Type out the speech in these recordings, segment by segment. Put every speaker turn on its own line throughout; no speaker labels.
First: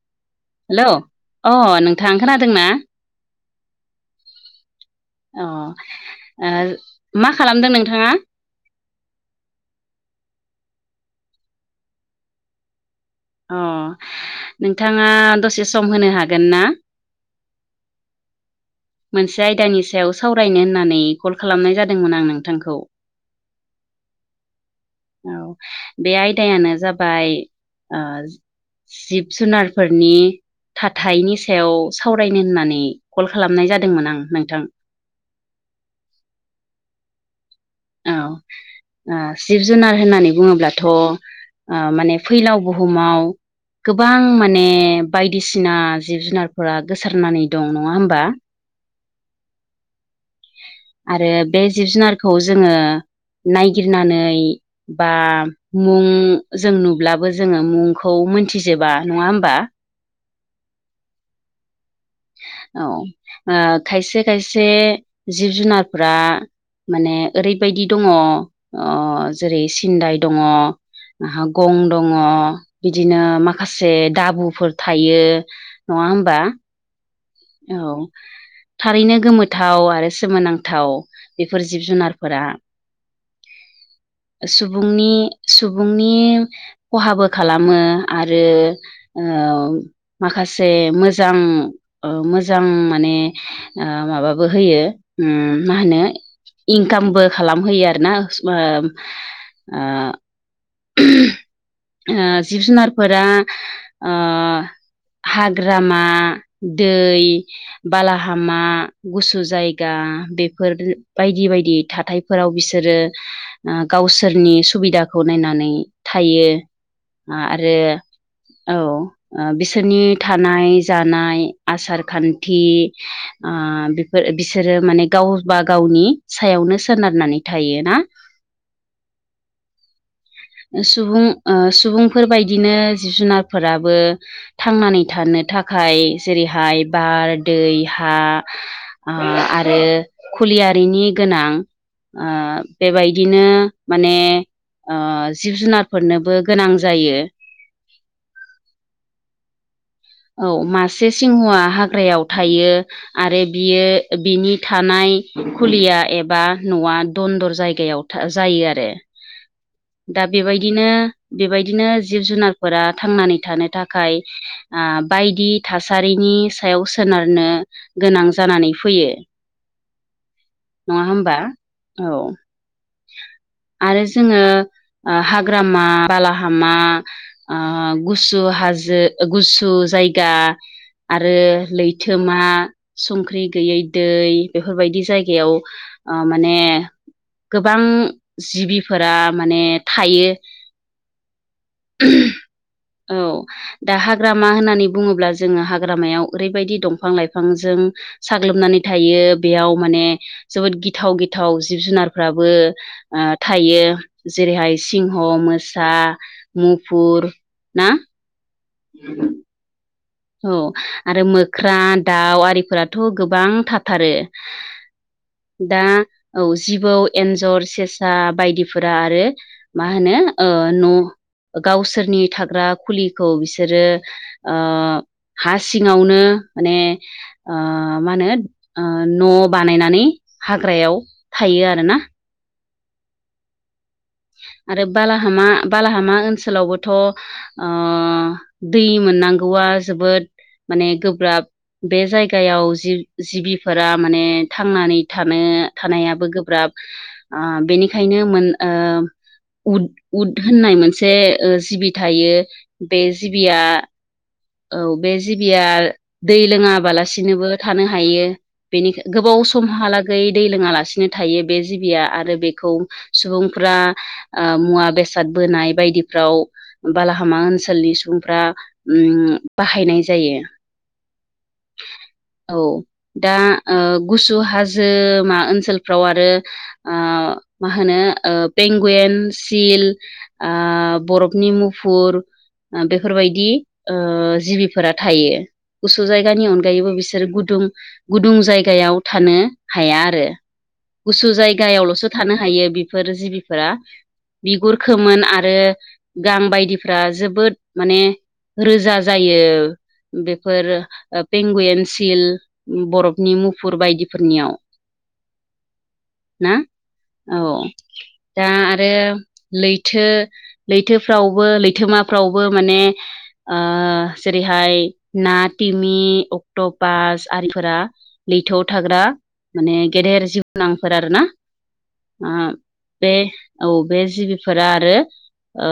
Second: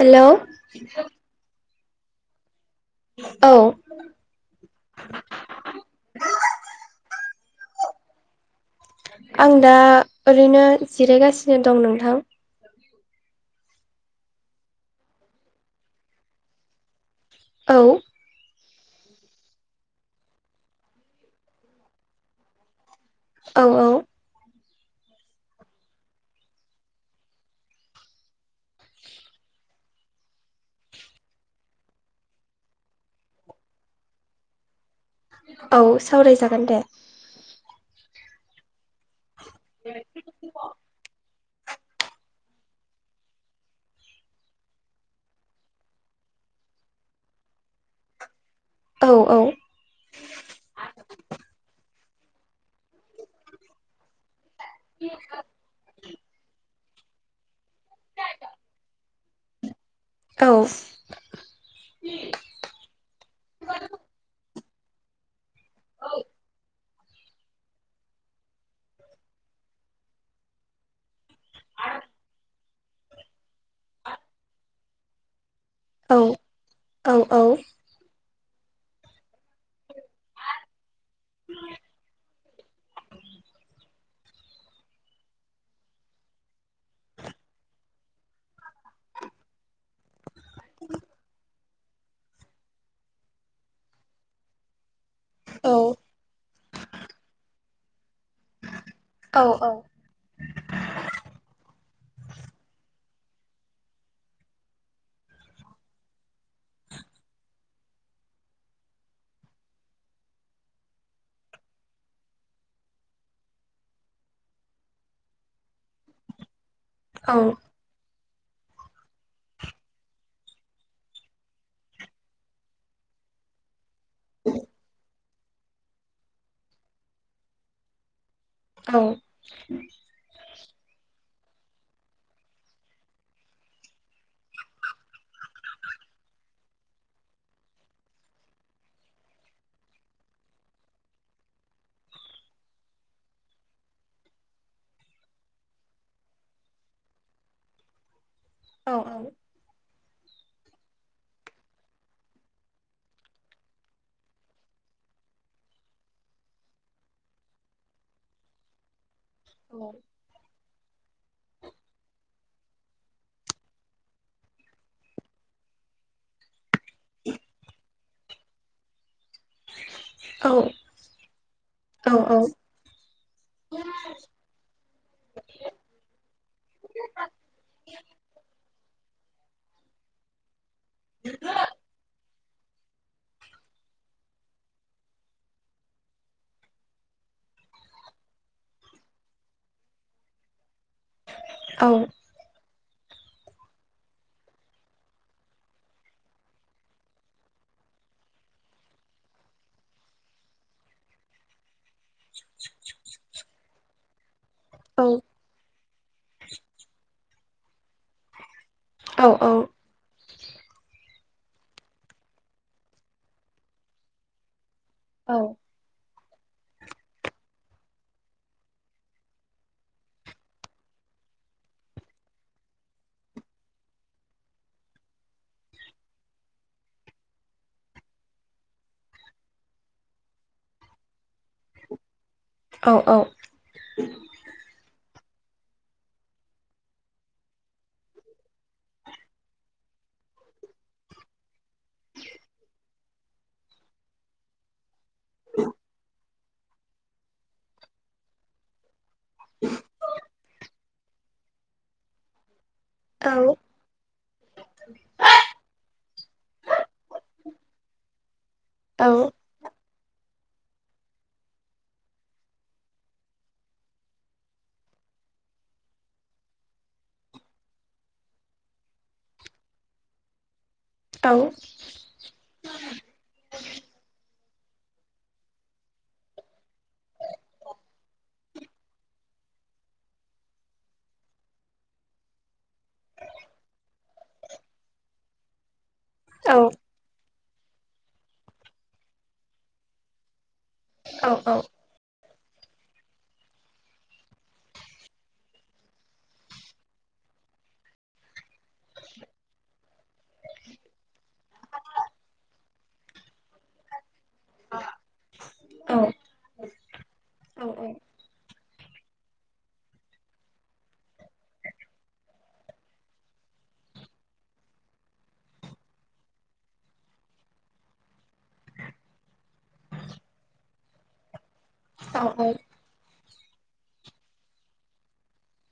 हेल'
हेल' अ नोंथाङा खोनादोंना
औ
मा खालामदों नोंथाङा
आं दा ओरैनो जिरायगासिनो दं नोंथां
अ नोंथाङा दसे सम होनो हागोन ना
औ
मोनसे आयदानि सायाव सावरायनो होननानै कल खालामनाय जादोंमोन आं नोंथांखौ
औ औ
औ बे आयदायानो जाबाय जिब जुनार फोरनि थाथायनि सायाव सावरायनो होननानै कल खालामनाय जादों जादोंमोन आं नोंथां
औ सावरायजागोन दे
औ जिब जुनार होननानै बुङोब्लाथ' माने फैलाव बुहुमाव गोबां माने बायदिसिना जिब जुनारफोरा गोसारनानै दं नङा होमबा
औ औ।
आरो बे जिब जुनारखौ जोङो नायगिरनानै बा मुं जों नुब्लाबो जोङो मुंखौ मोनथिजोबा नङा होमबा
औ।
औ खायसे खायसे जिब जुनारफोरा माने ओरैबायदि दङ जेरै सिन्दाय दङ। आहा गं दङ बिदिनो माखासे माखासे दाबुफोर थायो नङा
औ
होमबा।
औ औ।
औ थारैनो गोमोथाव आरो। सोमोनांथाव बेफोर जिब जुनारफोरा सुबुंनि सुबुंनि खहाबो खालामो आरो। माखासे मोजां। मोजां माने माबाबो होयो मा होनो। इनकामबो खालामहोयो आरो ना।
औ औ।
जिब जुनारफोरा हाग्रामा दै बालाहामा गुसु जायगा बेफोर बायदि बायदि थाइ फोराव बिसोरो गावसोरनि सुबिदाखौ नायनानै थायो आरो औ। बिसोरनि थानाय जानाय आसार खान्थि बिसोरो माने गावबा गावनि सायावनो सोनारनानै थायोना
औ।
सुबुं सुबुंफोरबायायदिनो जिब जुनारफोराबो थांनानै थानो थाखाय जेरैहाय बार दै हा। आरो खुलियारिनि गोनां। ओ बेबायदिनो माने ओ जिब - जुनारफोरनोबो गोनां जायो।
औ औ।
औ मासे सिंहआ हाग्रायाव थायो। आरो बियो बिनि थानाय खुलिया एबा न'आ दन्दर जायगायाव जायो आरो।
औ।
दा बेबायदिनो - बेबायदिनो जिब -जुनारफोरा थांनानै थानो थाखाय ओ बायदि थासारिनि सायाव सोनारनो गोनां जानानै फैयो। नङा होमबा? औ। आरो जोङो हाग्रामा, बालाहामा ओ गुसु हाजो गुसु जायगा आरो लैथोमा संख्रि गैयै दै बेफोरबायदि जायगायाव माने गोबां जिबिफोरा माने थायो। औ दा [unintelligible] हाग्रामा होननानै बुङोब्ला जोङो हाग्रामायाव ओरैबायदि दंफां- लाइफांजों साग्लोबनानै थायो बेयाव माने जोबोद गिथाव- गिथाव जिब -जुनार [unintelligible] थायो जेरैहाय सिंह, मोसा मुफुर ना?
औ -औ।
औ, आरो मोख्रा, दाउ आरिफोराथ' गोबां थाथारो।
औ।
दा औ जिबौ, एन्जर, सेसा बायदिफोरा आरो मा होनो न' गावसोरनि थाग्रा खुलिखौ बिसोरो ओ हा सिङावनो माने ओ मा होनो ओ न' बानायनानै हाग्रायाव थायो आरोना।
औ -औ।
आरो बालाहामा -बालाहामा ओनसोलावबोथ' ओ दै मोननांगौआ जोबोद माने गोब्राब। बे जायगायाव जि जिबिफोरा माने थांनानै थानो थानायाबो गोब्राब ओ बेनिखायनो मोन‌ ओ उद- उद होननाय मोनसे जिबि थायो। बे जिबिया औ, बे जिबिया दै लोङाबालासिनोबो थानो हायो। बेनिखायनो गोबाव सम समहालागै दै लोङालासिनो थायो बे जिबिया आरो बेखौ सुबुंफ्रा ओ मुवा बेसाद बोनाय बायदिफ्राव बालाहामा ओनसोलनि सुबुंफ्रा ओम बाहायनाय जायो।
दाउ
औ, दा ओ गुसु हाजोमा ओनसोलफ्राव आरो ओ मा होनो पेंगुवेन, सिल ओ बरफनि मुफुर बेफोरबायदि ओ जिबिफोरा थायो गुसु जायगानि अनगायैबो बिसोर गुदुं गुदुं जायगायाव थानो हाया आरो गुसु जायगायावल'सो थानो हायो बेफोर जिबिफोरा। बिगुरखोमोन आरो गां बायदिफ्रा जोबोद माने रोजा जायो बेफोर पेंगुयेन, सिल बरफनि मुफुर बायदिफोरनियाव ना औ दा आरो लैथो लैथोफ्रावबो लैथोमाफ्रावबो माने ओ जेरैहाय ना टिमि अक्ट'पास आरिफोरा लैथोआव थाग्रा माने गेदेर जिबनांफोर आरोना बे औ बे जिबिफोरा आरो ओ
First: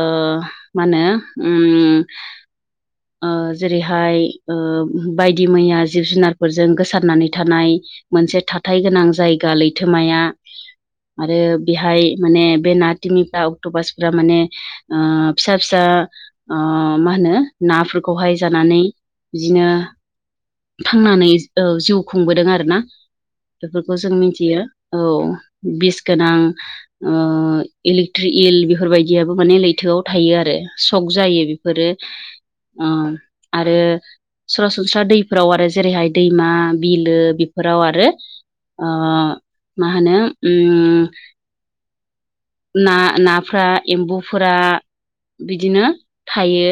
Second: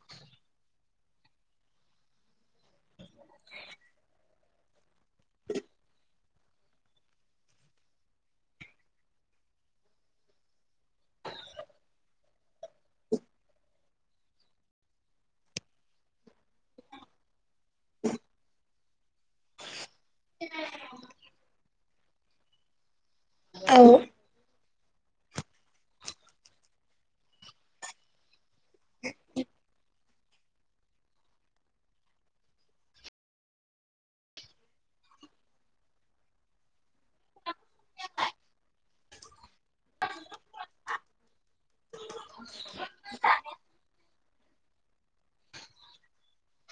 मा होनो उम ओ जेरैहाय ओ बायदि मैया जिब -जुनार [unintelligible] गोसारनानै थानाय मोनसे थाथाय गोनां जायगा लैथोमाया। आरो बेहाय माने बे ना टिमिफ्रा अक्ट'पासफ्रा माने ओ फिसा फिसा ओ मा होनो नाफोरखौहाय जानानै बिदिनो थांनानै ओ जौ खुंबोदों आरोना बेफोरखौ जों मिथियो औ बिस गोनां ओ इलिक ट्रि इल बेफोरबायदियाबो माने लैथोआव थायो आरो सक जायो बेफोरो अ आरो सरासनस्रा दैफोराव आरो जेरैहाय दैमा बिलो बेफोराव आरो ओ मा होनो उम ना नाफोरा एम्बुफोरा बिदिनो थायो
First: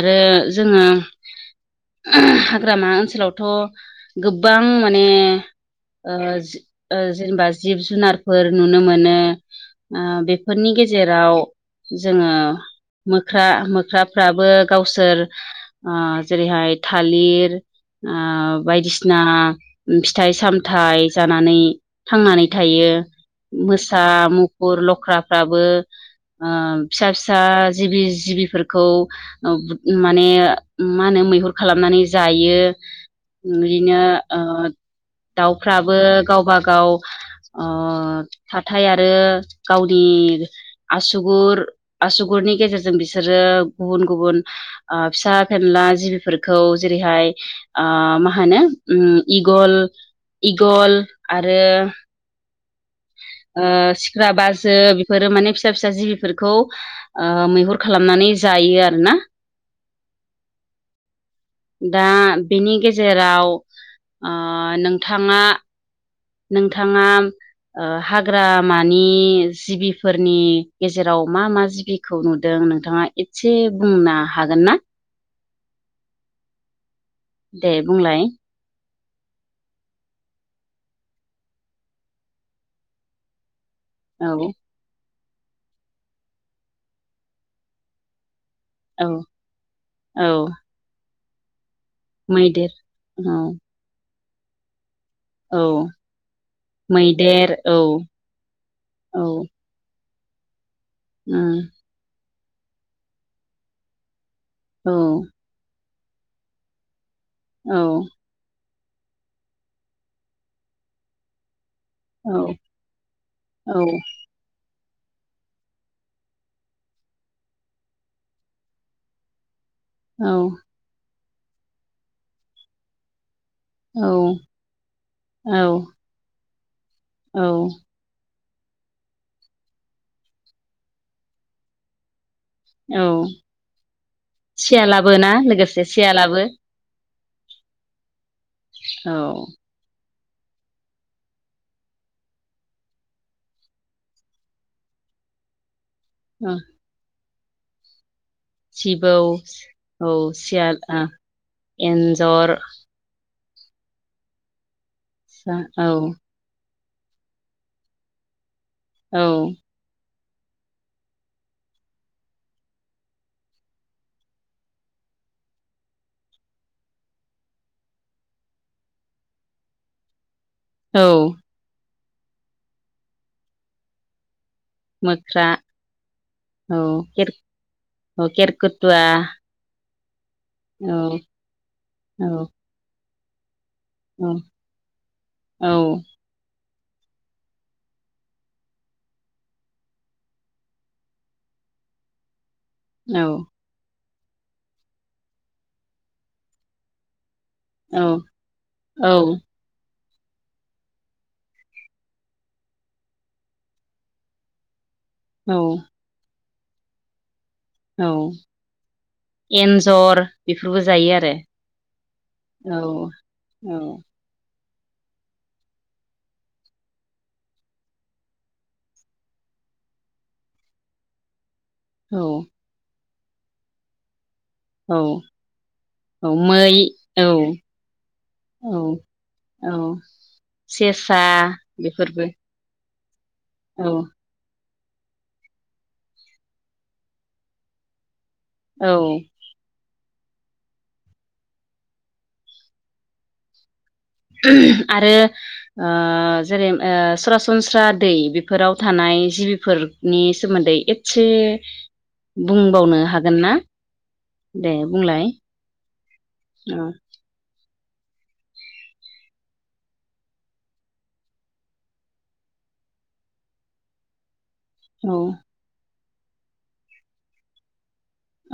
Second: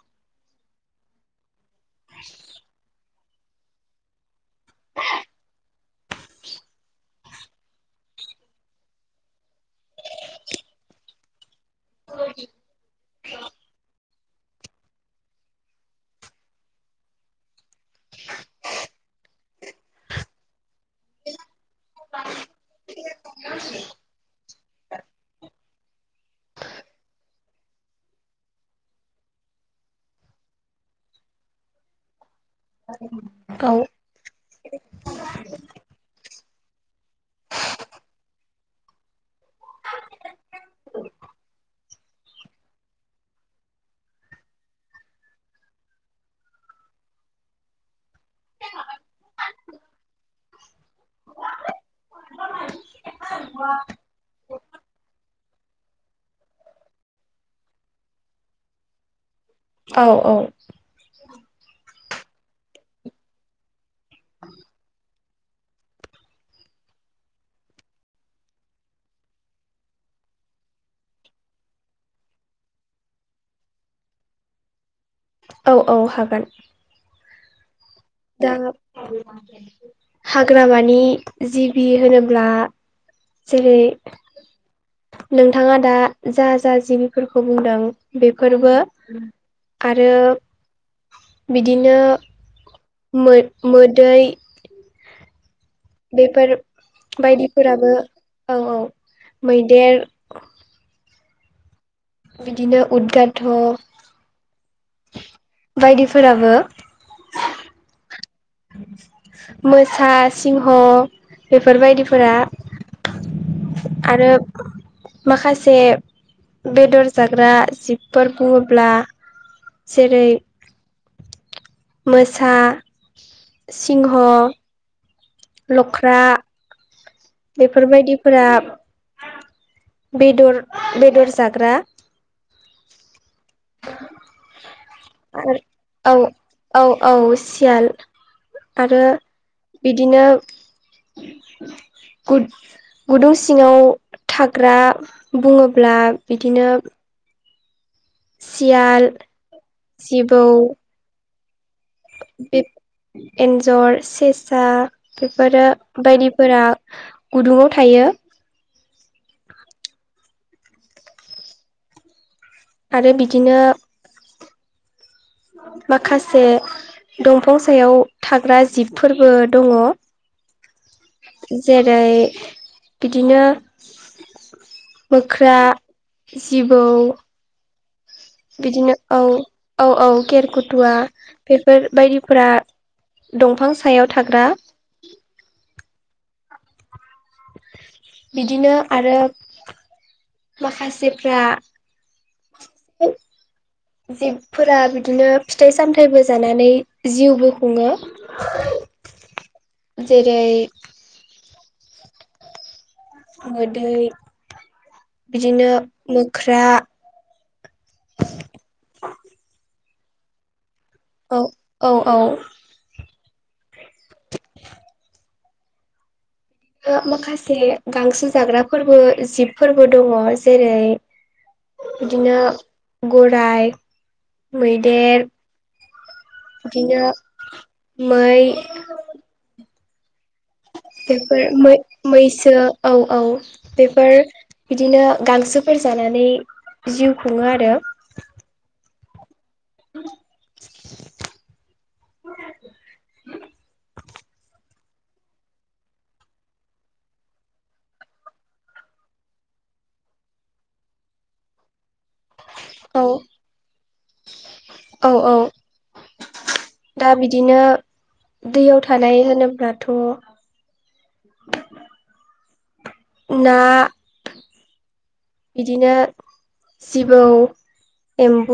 आरो जोङो हाग्रामा ओनसोलावथ' गोबां माने ओ जेनेबा जिब जुनारफोर नुनो मोनो ओ बेफोरनि गेजेराव जोङो मोख्रा मोख्राफ्राबो गावसोर ओ जेरैहाय थालिर ओ बायदिसिना फिथाइ सामथाइ जानानै थांनानै थायो मोसा मुफुर लख्राफ्राबो ओ फिसा फिसा जिबि जिबिफोरखौ माने मा होनो मैहुर खालामनानै जायो बिनो ओ दाउफ्राबो गावबागाव थाथाय आरो गावनि आसुगुर आसुगुरनि गेजेरजों बिसोरो गुबुन गुबुन फिसा फेनला जिबिफोरखौ जेरैहाय ओ मा होनो इगल इगल आरो ओ सिख्रा बाजो बेफोरो माने फिसा फिसा जिबिफोरखौ ओ मैहुर खालामनानै जायो आरोना
औ औ
दा बेनि गेजेराव ओ नोंथाङा नोंथाङा ओ हाग्रामानि जिबिफोरनि गेजेराव मा मा जिबि खौ नुदों नोंथाङा एदसे बुंनो हागोन ना
औ औ हागोन
दे बुंलाय
दा हाग्रामानि जिबि होनोब्ला जेरै
औ
नोंथाङा दा जा जा जिबिफोरखौ बुंदों बेफोरबो
औ
आरो
औ
बिदिनो
मैदेर औ
मो मोदै
औ
बेफोर
मैदेर औ
बायदिफोराबो औ औ मैदेर
उ
बिदिनो उदगााथ'
औ
बायदिफोराबो
औ
मोसा सिंह बेफोरबायदि फोरा
औ औ
आरो माखासे बेदर जाग्रा जिबफोर बुङोब्ला जेरै मोसा
औ
सिंह
औ
लख्रा
औ
बेफोरबायदि फोरा बेदर बेदर जाग्रा
औ सियालाबो ना
आरो
लोगोसे
औ
सियालाबो
औ औ सियाल आरो
औ
बिदिनो गुदुं सिङाव थाग्रा बुङोब्ला
ओ
बिदिनो सियाल
सिबौ औ
जिबौ
सियाल एन्जर
बे एन्जर सेसा बेफोरो
औ
बायदि फोर गुदुङाव थायो
औ
आरो बिदिनो माखासे दंफां सायाव थाग्रा जिबफोरबो दङ
औ
जेरै बिदिनो मोख्रा
औ
जिबौ
केर औ
बिदिनो
केरकुटुवा
औ औ औ
औ
गेरखुथुवा बेफोर
औ
बायदिफोरा दंफां सायाव
औ
थाग्रा
औ
बिदिनो आरो माखासेफ्रा
औ
जिबफोरा बिदिनो फिथाइ सामथायाइबो जानानै जिउबो खुङो
औ औ
जेरै मोदै
औ
बिदिनो मोख्रा
औ एन्जर बेफोरबो जायो आरो
औ औ औ
औ औ
[inaudible] माखासे गांसो जाग्रा फोरबो जिब फोरबो दङ जेरै
औ
बिदिनो गराय
औ
मैदेर
औ मै
बिदिनो
औ
मै
औ औ सेसा
बेफोर
बेफोरबो
मैसो औ औ
औ
बेफोर बिदिनो गांसोफोर जानानै जिउ खुङो आरो
औ
[inaudible]
आरो ओ जेरै ओ सरासनस्रा दै बेफोराव थानाय जिबिफोर नि सोमोन्दै एदसे बुंबावनो
औ
हागोन ना? दे
औ
बुंलाय
औ
अ
दा बिदिनो दैयाव थानाय होनोब्लाथ' ना
औ
बिदिनो जिबौ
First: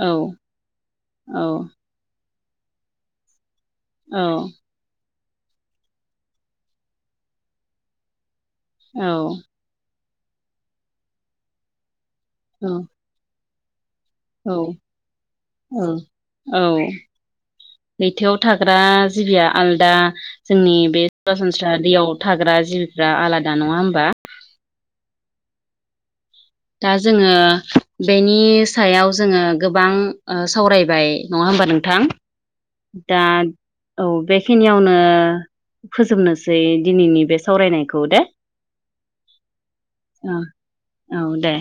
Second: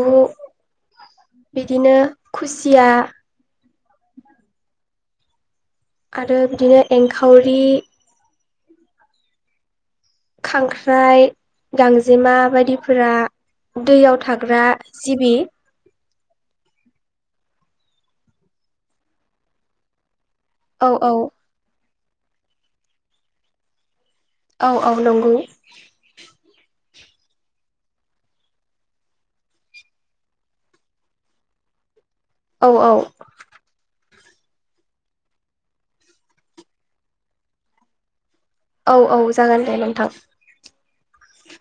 औ औ
बिदिनो खुसिया
औ।
आरो बिदिनो एंखावरि
औ।
खांख्राइ गांजेमा
औ
बायदिफोरा दैयाव
औ
थाग्रा जिबि
औ औ लैथोआव थाग्रा जिबिया आलदा जोंनि
औ
बे
औ
सरासनस्रा दैयाव थाग्रा जिबिफ्रा आलादा नङा होमबा
औ औ नंगौ।
दा जोङो बेनि सायाव जोङो गोबां ओ सावरायबाय। नङा होमबा नोंथां?
औ औ
दा औ बेखिनियावनो फोजोबनोसै दिनैनि बे सावरायनायखौ दे।
औ औ जागोन दे नोंथां।
औ औ दे।